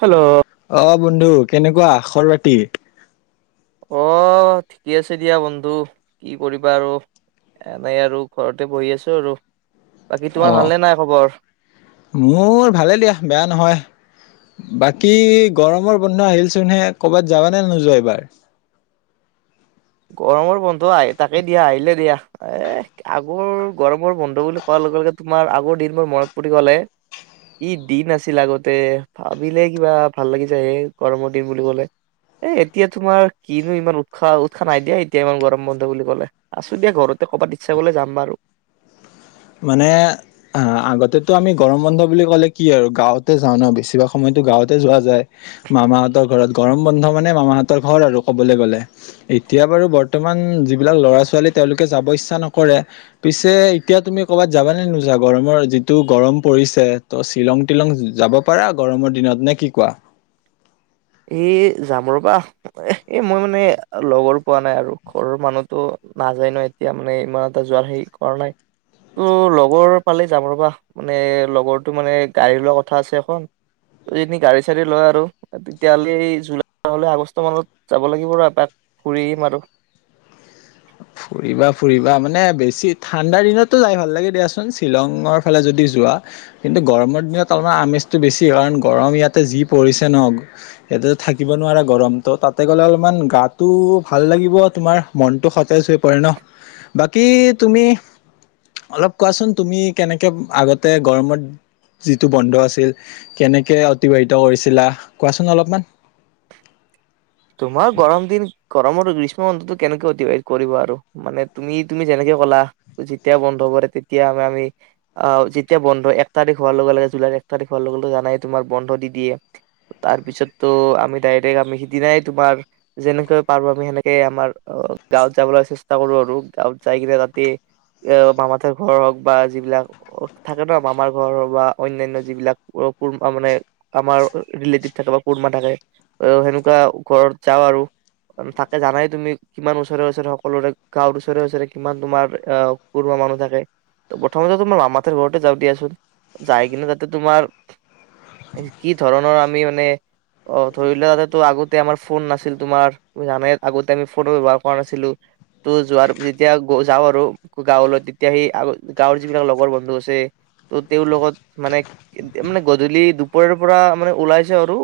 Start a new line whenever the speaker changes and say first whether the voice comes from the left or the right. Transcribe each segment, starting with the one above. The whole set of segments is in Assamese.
right: হেল্ল'
left: অ বন্ধু কেনেকুৱা খবৰ খাতি?
right: অ', ঠিকে আছে দিয়া বন্ধু কি কৰিবা আৰু এনেই আৰু ঘৰতে বহি আছো আৰু। বাকী তোমাৰ ভালনে নাই খবৰ
left: অ' মোৰ ভালেই দিয়া বেয়া নহয়। বাকী গৰমৰ বন্ধ আহিলচোনহে কৰ'ৰবাত যাবা নে নোযোৱা এইবাৰ?
right: গৰমৰ বন্ধ আহি তাকে দিয়া আহিলে দিয়া এ আগৰ গৰমৰ বন্ধ বুলি কোৱাৰ লগে লগে তোমাৰ আগৰ দিন মোৰ মনত পৰি কলে ই দিন আছিল আগতে ভাবিলে কিবা ভাল লাগি যায় হে গৰমৰ দিন বুলি কলে এ এতিয়া তোমাৰ কিনো ইমান উৎসাহ। খ নাই দিয়া এতিয়া ইমান গৰম বন্ধ বুলি ক'লে আছো দিয়া ঘৰতে কবাত ইচ্ছা কৰিলে যাম বাৰু।
left: মানে অ', আগতেতো আমি গৰম বন্ধ বুলি ক'লে কি আৰু গাওঁতে যাও ন বেছিভাগ সময়তো গাওঁতে যোৱা যায় মামাহতৰ ঘৰত গৰম বন্ধ মানে মামাহতৰ ঘৰ আৰু কবলৈ গলে এতিয়া বাৰু বৰ্তমান যিবিলাক ল'ৰা ছোৱালী তেওঁলোকে যাব ইচ্ছা নকৰে পিছে এতিয়া তুমি কৰ'বাত যাব নে নোজা গৰমৰ যিটো গৰম পৰিছে ত' শ্বিলং টিলং যাব পাৰা গৰমৰ দিনত নে কি কোৱা।
right: এ যাম ৰবা এই মই মানে লগৰ পোৱা নাই আৰু ঘৰৰ মানুহটো নাযায় ন এতিয়া মানে ইমান এটা যোৱাৰ হেৰি কৰা নাই ত' লগৰ পালে যাম ৰবা মানে লগৰটো মানে গাড়ী লোৱা কথা আছে এখন ত যিজন গাড়ী চড়ী লয় আৰু তেতিয়'লে জুলাইলে আগষ্ট মানত যাব লাগিব ৰ এপাক ঘুৰি আহিম আৰু।
left: ফুৰিবা ফুৰিবা মানে বেছি ঠাণ্ডাৰ দিনটো যাই ভাল লাগে দিয়াচোন শ্বিলঙৰ ফালে যদি যোৱা কিন্তু গৰমৰ দিনত অলপমান আমেজটো বেছি কাৰণ গৰম ইয়াতে যি পৰিছে ন ইয়াতে থাকিব নোৱা গৰমটো তাতে গ'লে অলপমান গাটো ভাল লাগিব তোমাৰ মনতটো স হৈ পৰে ন বাকী তুমি অলপ কোৱাচোন তুমি কেনেকে আগতে গৰমত যিটো বন্ধ আছিল কেনেকে অতিবাহিত কৰিছিলা কোৱাচোন অলপমান।
right: তোমাৰ গৰম দিন গৰমৰ গ্ৰীষ্ম বন্ধতটো কেনেকে অতিবাহিত কৰিবা আৰু মানে তুমি তুমি যেনেকে কলা যেতিয়া বন্ধ কৰে তেতিয়া আম আমি আহ যেতিয়া বন্ধ এক তাৰিখ হোৱাৰ লগে লগে জুলাই এক তাৰিখ হোৱাৰ লগে লগে জানাই তোমাৰ বন্ধ দি দিয়ে তাৰ পিছতো আমি ডাইৰেক্ট আমি সিদিনাই তোমাৰ যেনেকৈ পাৰো আমি সেনেকে আমাৰ গাঁৱত যাবলৈ চেষ্টা কৰো আৰু গাঁৱত যাই কিনে ৰাাতি এ মামাৰ ঘৰ হওক বা যিবিলাক থাকে ন মামাৰ ঘৰ হওক বা অন্য়ান্য় যিবিলাক কা মানে আমাৰ ৰিলেটিভ থাকে বা কৰ্মা থাকে সেনেকুৱা ঘৰত যাওঁ আৰু তাকে জানাই তুমি কিমান ওচৰে ওচৰে সকলোৰে গাঁৱৰ ওচৰে ওচৰে কিমান তোমাৰ আহ পৰুৱা মানুহ থাকে ত প্ৰথমতে তোমাৰ মামাতেৰ ঘৰতে যাও দিয়াচোন যাই কিনে তাতে তোমাৰ কি ধৰণৰ আমি মানে অ ধৰিলে তাতে তো আগত আমাৰ ফোন নাছিল তোমাৰ জানাই আগতে আমি ফোন ব্যৱহাৰ কৰা নাছিলো ত' যোৱাৰ যেতিয়া যাওঁ আৰু গাঁৱলৈ তেতিয়া সি আ গাঁৱৰ যিবিলাক লগৰ বন্ধু আছে ত তেওঁৰ লগত মানে মানে গধূলি দুপৰৰ পৰা মানে ওলাইছে আৰু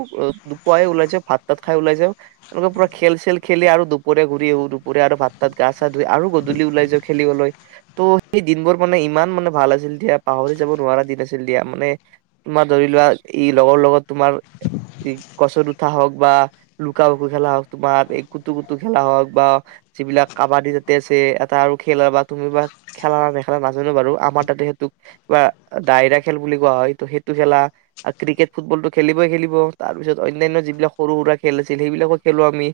right: দুপুৱাই ওলাইছে ভাত তাত খাই ওলাই যাওঁ এনেকুৱা পুৰা খেল চেল খেলি আৰু দুপৰীয়া ঘূৰি আহো দুপৰীয়া আৰু ভাত তাত গা চা ধুই আৰু গধূলি ওলাই যাও খেলিবলৈ ত সেই দিনবোৰ মানে ইমান মানে ভাল আছিল দিয়া পাহৰি যাব নোৱাৰা দিন আছিল দিয়া মানে তোমাৰ ধৰি লোৱা ই লগৰ লগত তোমাৰ গছত উঠা হও বা লুকা বুকু খেলা হওক তোমাৰ এই কুটু কুটু খেলা হওক বা যিবিলাক কাবাডী তাতে আছে এটা আৰু খেলা বা তুমি বা খেলা নেখেলা নাজানো বাৰু আমাৰ তাতে সেইটোক কিবা ডায়ৰা খেল বুলি কোৱা হয় ত সেইটো খেলা ক্ৰিকেট ফুটবল টো খেলিবই খেলিব তাৰ পিছত অন্য়ানয় যিবিলাক সৰু সুৰা খেল আছিল সেইবিলাকো খেলো আমি,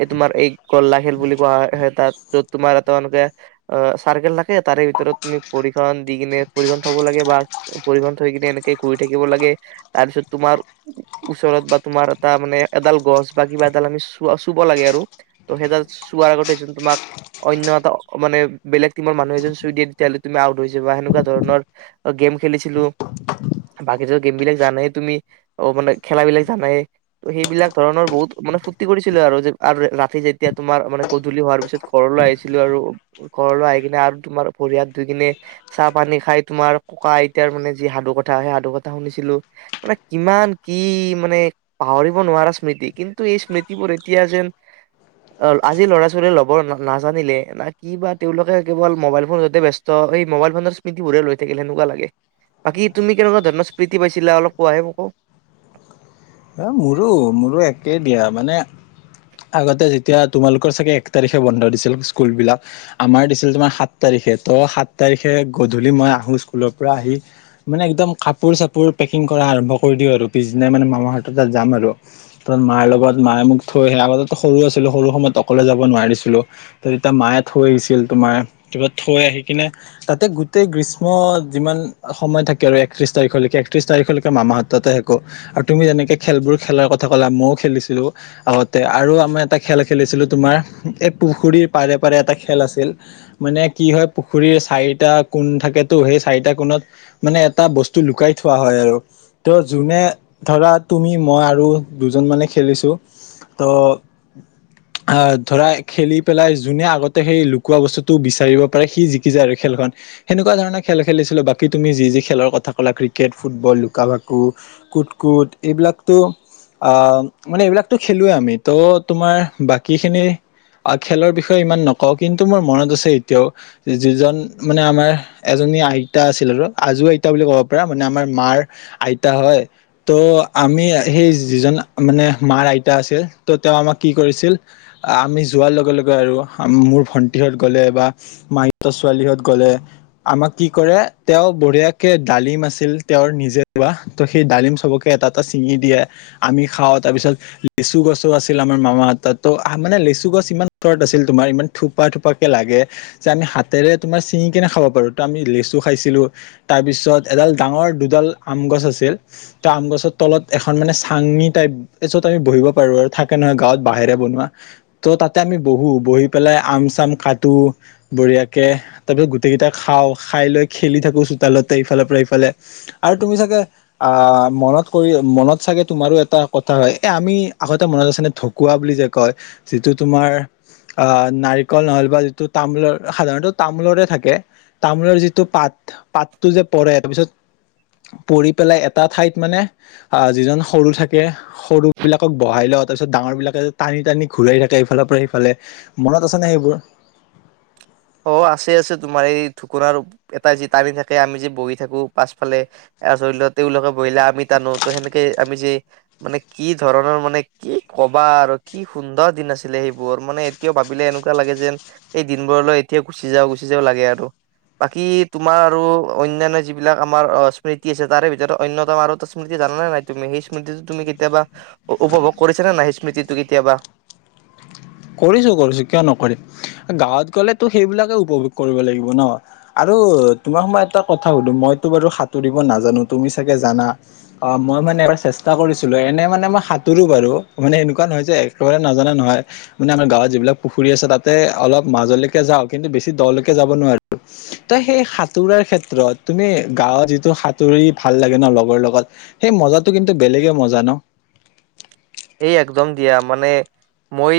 right: এই তোমাৰ এই গল্লা খেল বুলি কোৱা হয় হয় তাত য'ত তোমাৰ তেওঁলোকে চাৰ্কেল লাগে, তাৰে ভিতৰত তুমি প্ৰৰিক্ষৰন দি কিনে পৰিমাণ থব লাগে বা পৰিমাণ থৈ কিনে এনেকে কৈ থাকিব লাগে, তাৰ পিছত তোমাৰ ওচৰত বা তোমাৰ এটা মানে এডাল গছ বা কিবা এডাল আমি চ-চুব লাগে আৰু ত' সেইডাল চোৱাৰ আগতে এজন তোমাক অন্য এটা মানে বেলেগ টিমৰ মানুহ এজন চুই দিয়ে তেতিয়াাহ'লে তুমি আউট হৈ য বা সেনেকুৱা ধৰণৰ, গেম খেলিছিলো, বাকি গেম বিলাক জানাই তুমি, অ মানে খেলা বিলাক জানাই, ত সেইবিলাক ধৰণৰ বহুত মানে ফুৰ্তি কৰিছিলো আৰু যে আৰু ৰাতি যেতিয়া তোমাৰ মানে গধূলি হোৱাৰ পিছত ঘৰলৈ আহিছিলো আৰু ঘৰলৈ আহি কিনে আৰু তোমাৰ ভৰি-হাত ধুই কিনে, চাহ-পানী খাই তোমাৰ ককা-আইতাৰ মানে যি সাধু কথা সেই সাধু কথা শুনিছিলো মানে কিমান কি মানে পাহৰিব নোৱাৰা স্মৃতি, কিন্তু এই স্মৃতিবোৰ এতিয়া যেন, আজি ল'ৰা-ছোৱালীয়ে ল'ব নাজানিলে না কি বা তেওঁলোকে কেৱল মোবাইল ফোন যতে ব ব্যস্ত এই মোবাইল ফোনৰ স্মৃতিবোৰে লৈ থাকিল সেনেকুৱা লাগে, বাকী তুমি কেনেকুৱা ধৰণৰ স্মৃতি পাইছিলা অলপ কোৱাহে মকৌ।
left: অ', মোৰো, মোৰো একে দিয়া মানে আগতে যেতিয়া তোমালোকৰ চাগে এক তাৰিখে বন্ধ দিছিল স্কুল বিলাক আমাৰ দিছিল তোমাৰ সাত তাৰিখে তো সাত তাৰিখে গধূলি মই আহো স্কুলৰ পৰা আহি মানে একদম কাপোৰ চাপোৰ পেকিং কৰা আৰম্ভ কৰি দিও আৰু পিছদিনা মানে মামাহ তাত যাম আৰু, ত মাৰ লগত মায়ে মোক থৈ আহে, আগতে সৰু আছিলো সৰু সময়ত অকলে যাব নোৱাৰিছিলো, ত তেতিয়া মায়ে থৈ আহিছিল তোমাৰ ত থৈ আহি কিনে তাতে গোতেই গ্ৰীষ্ম যিমান সময় থাকে আৰু একত্ৰিশ তাৰিখলৈকে একত্ৰিশ তাৰিখলৈকে মামাহ হততে থাকো আৰু তুমি যেনেকে খেলবোৰ খেলাৰ কথা ক'লা মইও খেলিছিলো, আগতে, আৰু আমাৰ এটা খেল খেলিছিলো তোমাৰ, এই পুখুৰীৰ পাৰে পাৰে এটা খেল আছিল, মানে কি হয় পুখুৰীৰ চাৰিটা কোণ থাকেটো সেই চাৰিটা কোণত মানে এটা বস্তু লুকাই থোৱা হয় আৰু ত' যোনে ধৰা তুমি মই আৰু দুজন মানে খেলিছো, ত, আহ, ধৰা খেলি পেলাই যোনে আগতে সেই লুকোৱা বস্তুটো বিচাৰিব পাৰে সি জিকি যায় আৰু খেলখন, সেনেকুৱা ধৰণে খেল খেলিছিলো বাকী তুমি যি যি খেলৰ কথা কলা ক্ৰিকেট ফুটবল লুকা ভাকু কুট কুট এইবিলাকতো, আহ, মানে এইবিলাকতো খেলোবে আমি, ত' তোমাৰ বাকী খিনি, খেলৰ বিষয়ে ইমান নকওঁ কিন্তু মোৰ মনত আছে এতিয়াও, যিজন মানে আমাৰ এজনী আইতা আছিল আৰু, আজো আইতা বুলি ক'ব পাৰা, মানে আমাৰ মাৰ আইতা হয় ত আমি সেই যিজন মানে মাৰ আইতা আছিল তো তেওঁ আমাক কি কৰিছিল, আমি যোৱাৰ লগে লগে আৰু মোৰ ভণ্টিহঁত গ'লে বা মাহি-হতৰ ছোৱালীহঁত গ'লে আমাক কি কৰে তেওঁ বঢ়িয়াকে ডালিম আছিল তেওঁৰ নিজে ৰোৱা, সেই ডালিম চবকে এটাত চিঙি দিয়ে, আমি খাওঁ তাৰপিছত লেচু গছো আছিল আমাৰ মামাহত ত মানে লেচু গছ ইমান ওচৰত আছিল তোমাৰ ইমান থোপা থোপাকে লাগে, যে আমি হাতেৰে তোমাৰ চিঙি কিনে খাব পাৰো, ত আমি লেচু খাইছিলো, তাৰপিছত এডাল ডাঙৰ দুডাল আম গছ আছিল, ত আম গছত তলত এখন মানে চাঙনি টাইপ এই চত আমি বহিব পাৰো, আৰু থাকে নহয় গাঁৱত বাহেৰে বনোৱা, ত' তাতে আমি বহো, বহি পেলাই আম চাম কাটো, বঢ়িয়াকে, তাৰ পিছত গোটেই কেইটা খাওঁ খাই লৈ খেলি থাকো চোতালতে ইফালৰ পৰা ইফালে আৰু তুমি চাগে আহ- মনত কৰি মনত চাগে তোমাৰো এটা কথা হয় এ আমি আগতে মনত আছে ন ঢকুৱা বুলি যে কয় যিটো তোমাৰ, অ- নাৰিকল নহ'লে বা যিটো তামোলৰ সাধাৰণতে তামোলৰে থাকে, তামোলৰ যিটো পাত, পাতটো যে পৰে তাৰপিছত, পৰি পেলাই এটা ঠাইত মানে আহ যিজন সৰু থাকে, সৰু বিলাকক বহাই লওঁ তাৰ পিছত ডাঙৰ বিলাকে টানি টানি ঘূৰাই থাকে ইফালৰ পৰা সিফালে, মনত আছে ন সেইবোৰ।
right: অ আছে আছে তোমাৰ এই ঢুকৰাৰ ওপ এটা যিটানি থাকে, আমি যে বহি থাকো, পাছফালে, ধৰি লও তেওঁলোকে বহিলে আমি টানো ত সেনেকে আমি যে মানে কি ধৰণৰ মানে কি কবা আৰু কি সুন্দৰ দিন আছিলে সেইবোৰ মানে এতিয়াও ভাবিলে এনেকুৱা লাগে যেন সেই দিনবোৰলৈ এতিয়া গুচি যাও গুচি যাও লাগে আৰু, বাকী তোমাৰ আৰু অনান্য যিবিলাক আমাৰ স্মৃতি আছে তাৰে ভিতৰত অন্য এটা আৰু স্মৃতি জানানে নাই, তুমি সেই স্মৃতিটো তুমি কেতিয়াবা উপভোগ কৰিছা নে নাই সেই স্মৃতিটো কেতিয়াবা।
left: কৰিছো কৰিছো, কিয় নকৰিম, গাঁৱত গলে তো সেইবিলাকে উপভোগ কৰিব লাগিব ন, আৰু তোমাক মই এটা কথা সুধো মইতো বাৰু সাঁতুৰিব নাজানো তুমি চাগে জানা, অ মই মানে এবাৰ চেষ্টা কৰিছিলো এনে মানে মই সাঁতোৰো বাৰু, মানে এনেকুৱা নহয় যে একেবাৰে নাজানা নহয় মানে আমাৰ গাঁৱত যিবিলাক পুখুৰী আছে তাতে অলপ মাজলৈকে যাওঁ কিন্তু বেছি দৰলৈকে যাব নোৱাৰো, ত সেই সাঁতোৰাৰ ক্ষেত্ৰত তুমি গাঁৱত যিটো সাঁতুৰি ভাল লাগে ন লগৰ লগত, সেই মজাটো কিন্তু বেলেগে মজা ন।
right: এ একদম দিয়া, মানে, মই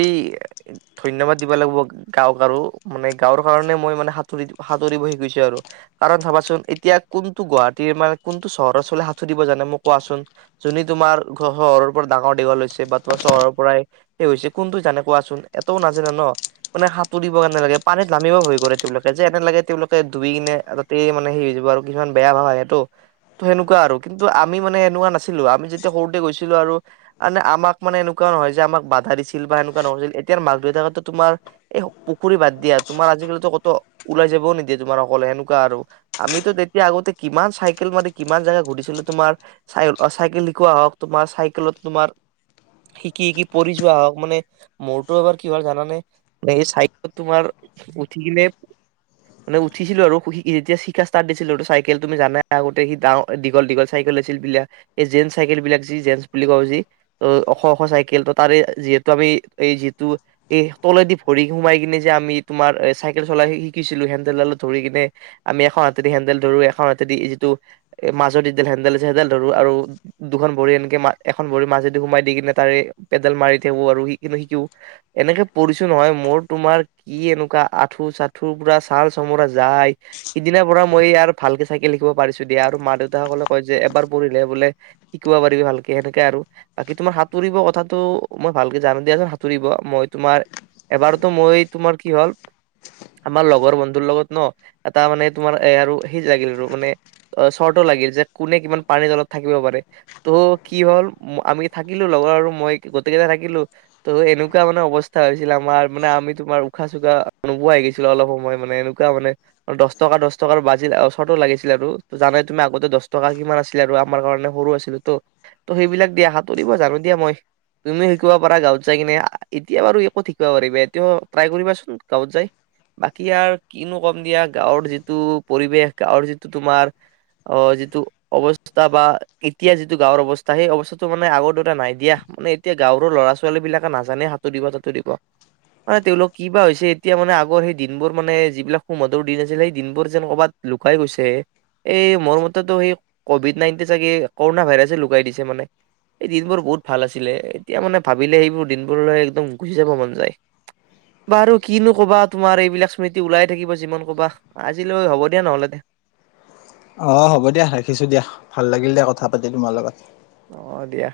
right: ধন্যবাদ দিব লাগিব গাঁওক আৰু, মানে গাঁৱৰ কাৰণে মই মানে সাঁতুৰি-সাঁতুৰিব শিকিছো আৰু, কাৰণ চাবাচোন এতিয়া কোনটো গুৱাহাটীৰ মানে কোনটো চহৰৰওচৰলৈ সাঁতুৰিব জানে মোক কোৱাচোন, যোনে তোমাৰ চহৰৰ পৰা ডাঙৰ দীঘল লৈছে বা তোমাৰ চহৰৰ পৰাই, হৈছে কোনটো জানে কোৱাচোন, এটাও নাজানে ন, মানে সাঁতুৰিব কাৰণে লাগে পানীত নামিবও ভয় কৰে তেওঁলোকে যে এনে লাগে তেওঁলোকে ধুই কিনে তাতেই মানে সেই হৈ যাব আৰু কিছুমান বেয়া ভাব আহে তো, ত সেনেকুৱা আৰু, কিন্তু আমি মানে এনেকুৱা নাছিলো আমি যেতিয়া সৰুতে গৈছিলো আৰু মে আমাক মানে এনেকুৱা নহয় যে আমাক বাধা দিছিল বা এনেকুৱা নহৈছিল এতিাৰ মাক দেউতাকো তোমাৰ, এই পুখুৰী বাদ দিয়া, তোমাৰ আজিকালিো কতো ওলাই যাবও নিদিয়ে তোমাৰ সকলে এনেকুৱা আৰু, আমিতো তেতিয়া আগতে কিমান চাইকেল মানে কিমান জেগা ঘুৰিছিলো তোমাৰ চাই-চাইকেল শিকোৱা হক তোমাৰ চাইকেলত তোমাৰ শিকি শিকি পৰি যোৱা হওক, মানে মোৰতো এবাৰ কিহাৰ জানানে, এই চাইেল তোমাৰ, উঠি কিনে, মানে উঠিছিলো আৰু যেতিয়া শিকা ষ্টাৰ্ট দিছিলো চাইকেল তুমি জানাই আগতে সি-ডাৰ দীঘল-দীঘল চাইকেল আছিল বিলাক, এই জেন্ চাইকেল বিলাক যি জেন্ বুলি কওঁ যি ত ওখ-ওখ চাইকেল, ত তাৰে যিহেতু আমি, এই যিহেতো, এই তলেদি ভৰি সোমাই কিনে যে আমি তোমাৰ এ চাইকেল চলাই শিকিছিলো হেণ্ডেলডালত ধৰি কিনে, আমি এখন হাতেদি হেণ্ডেল ধৰো এখন হাতেদি যিটো এ মাজতডাল হেণ্ডেল আছে হেডাল ধৰো, আৰু দুখন ভৰি এনেকে এখন ভৰিৰ মাজেদি সোমাই দি কিনে তাৰে পেডেল মাৰি থাকো আৰু শিকনে-শিকো, এনেকে পঢ়িছো নহয় মোৰ তোমাৰ কি এনেকুৱা আঁঠু-চাঠুৰ পুৰা ছাল চমোৰা যায়, সিদিনাৰ পৰা মই আৰু ভালকে চাইকেল শিকিব পাৰিছো দিয়া, আৰু মা দেউতাাসকলে কয় যে এবাৰ পঢ়িলে বোলে শিকিব পাৰিবি ভালকে এনেকে আৰু বাকি তোমাৰ সাঁতুৰিব কথাটো মই ভালকে জানো দিয়াচোন সাঁতুৰিব, মই তোমাৰ, এবাৰতো মই তোমাৰ কি হল, আমাৰ লগৰ বন্ধুৰ লগত ন, এটা মানে তোমাৰ এ আৰু সেই লাগিল আৰু মানে, চৰ্ত লাগিল যে কোনে কিমান পানীৰ তলত থাকিব পাৰে, ত' কি হল আমি থাকিলো লগৰ আৰু মই গোটেইকেইটা থাকিলো, ত এনেকুৱা মানে অৱস্থা হৈছিল আমাৰ মানে আমি তোমাৰ উশাহ চুকাা নোবোৱা হৈ গৈছিলো অলপ সময় মানে এনেকুৱা মানে, দহ-টকা দহ-টকাৰ বাজিল শৰ্ত লাগিছিল আৰু ত জানে তুমি আগতে দহ টকা কিমান আছিলে আৰু আমাৰ কাৰণে সৰু আছিলো তো, ত সেইবিলাক দিয়াাত তৰিব জানো দিয়া মই, তুমিও শিকিব পাৰা গাঁৱত যাই কিনে এতিয়া বাৰু একত শিকিব পাৰিবা, এতিয়া ট্ৰাই কৰিবাচোন গাঁৱত যাই, বাকি আৰু কিনো কম দিয়া গাঁৱৰ যিটো পৰিৱেশ গাঁৱৰ যিটো তোমাৰ অ যিটো অৱস্থা বা এতিয়া যিটো গাঁৱৰ অৱস্থা সেই অৱস্থামাৰ আগৰ দৰে নাই দিয়া, মানে এতিয়া গাঁৱৰ ল'ৰা ছোৱালী বিলাকে নাজানে সাঁতুৰিব-তাঁতুৰিব, মানে তেওঁলোক কি বা হৈছে এতিয়া মানে আগৰ সেই দিনবোৰ মানে যিবিলাক সুমধুৰ দিন আছিল সেই দিনবোৰ যেন ক'বাত লুকাই গৈছে, এই মোৰ মতেতো সেই কভিড নাইনটিন চাগে কৰোণনা ভাইৰাছে লুকাই দিছে মানে। এই দিনবোৰ বহুত ভাল আছিলে এতিয়া মানে ভাবিলে সেইবোৰ দিনবোৰলৈ একদম গুচি যাব মন যায়, বাৰু কিনো কবা তোমাৰ এইবিলাক স্মৃতি ওলাই থাকিব যিমান কবা, আজিলৈ হ'ব দিয়া নহলে।
left: অ হ'ব দিয়া ৰাখিছো দিয়া, ভাল লাগিল দিয়া কথা পাতি তোমাৰ লগত।
right: অ দিয়া।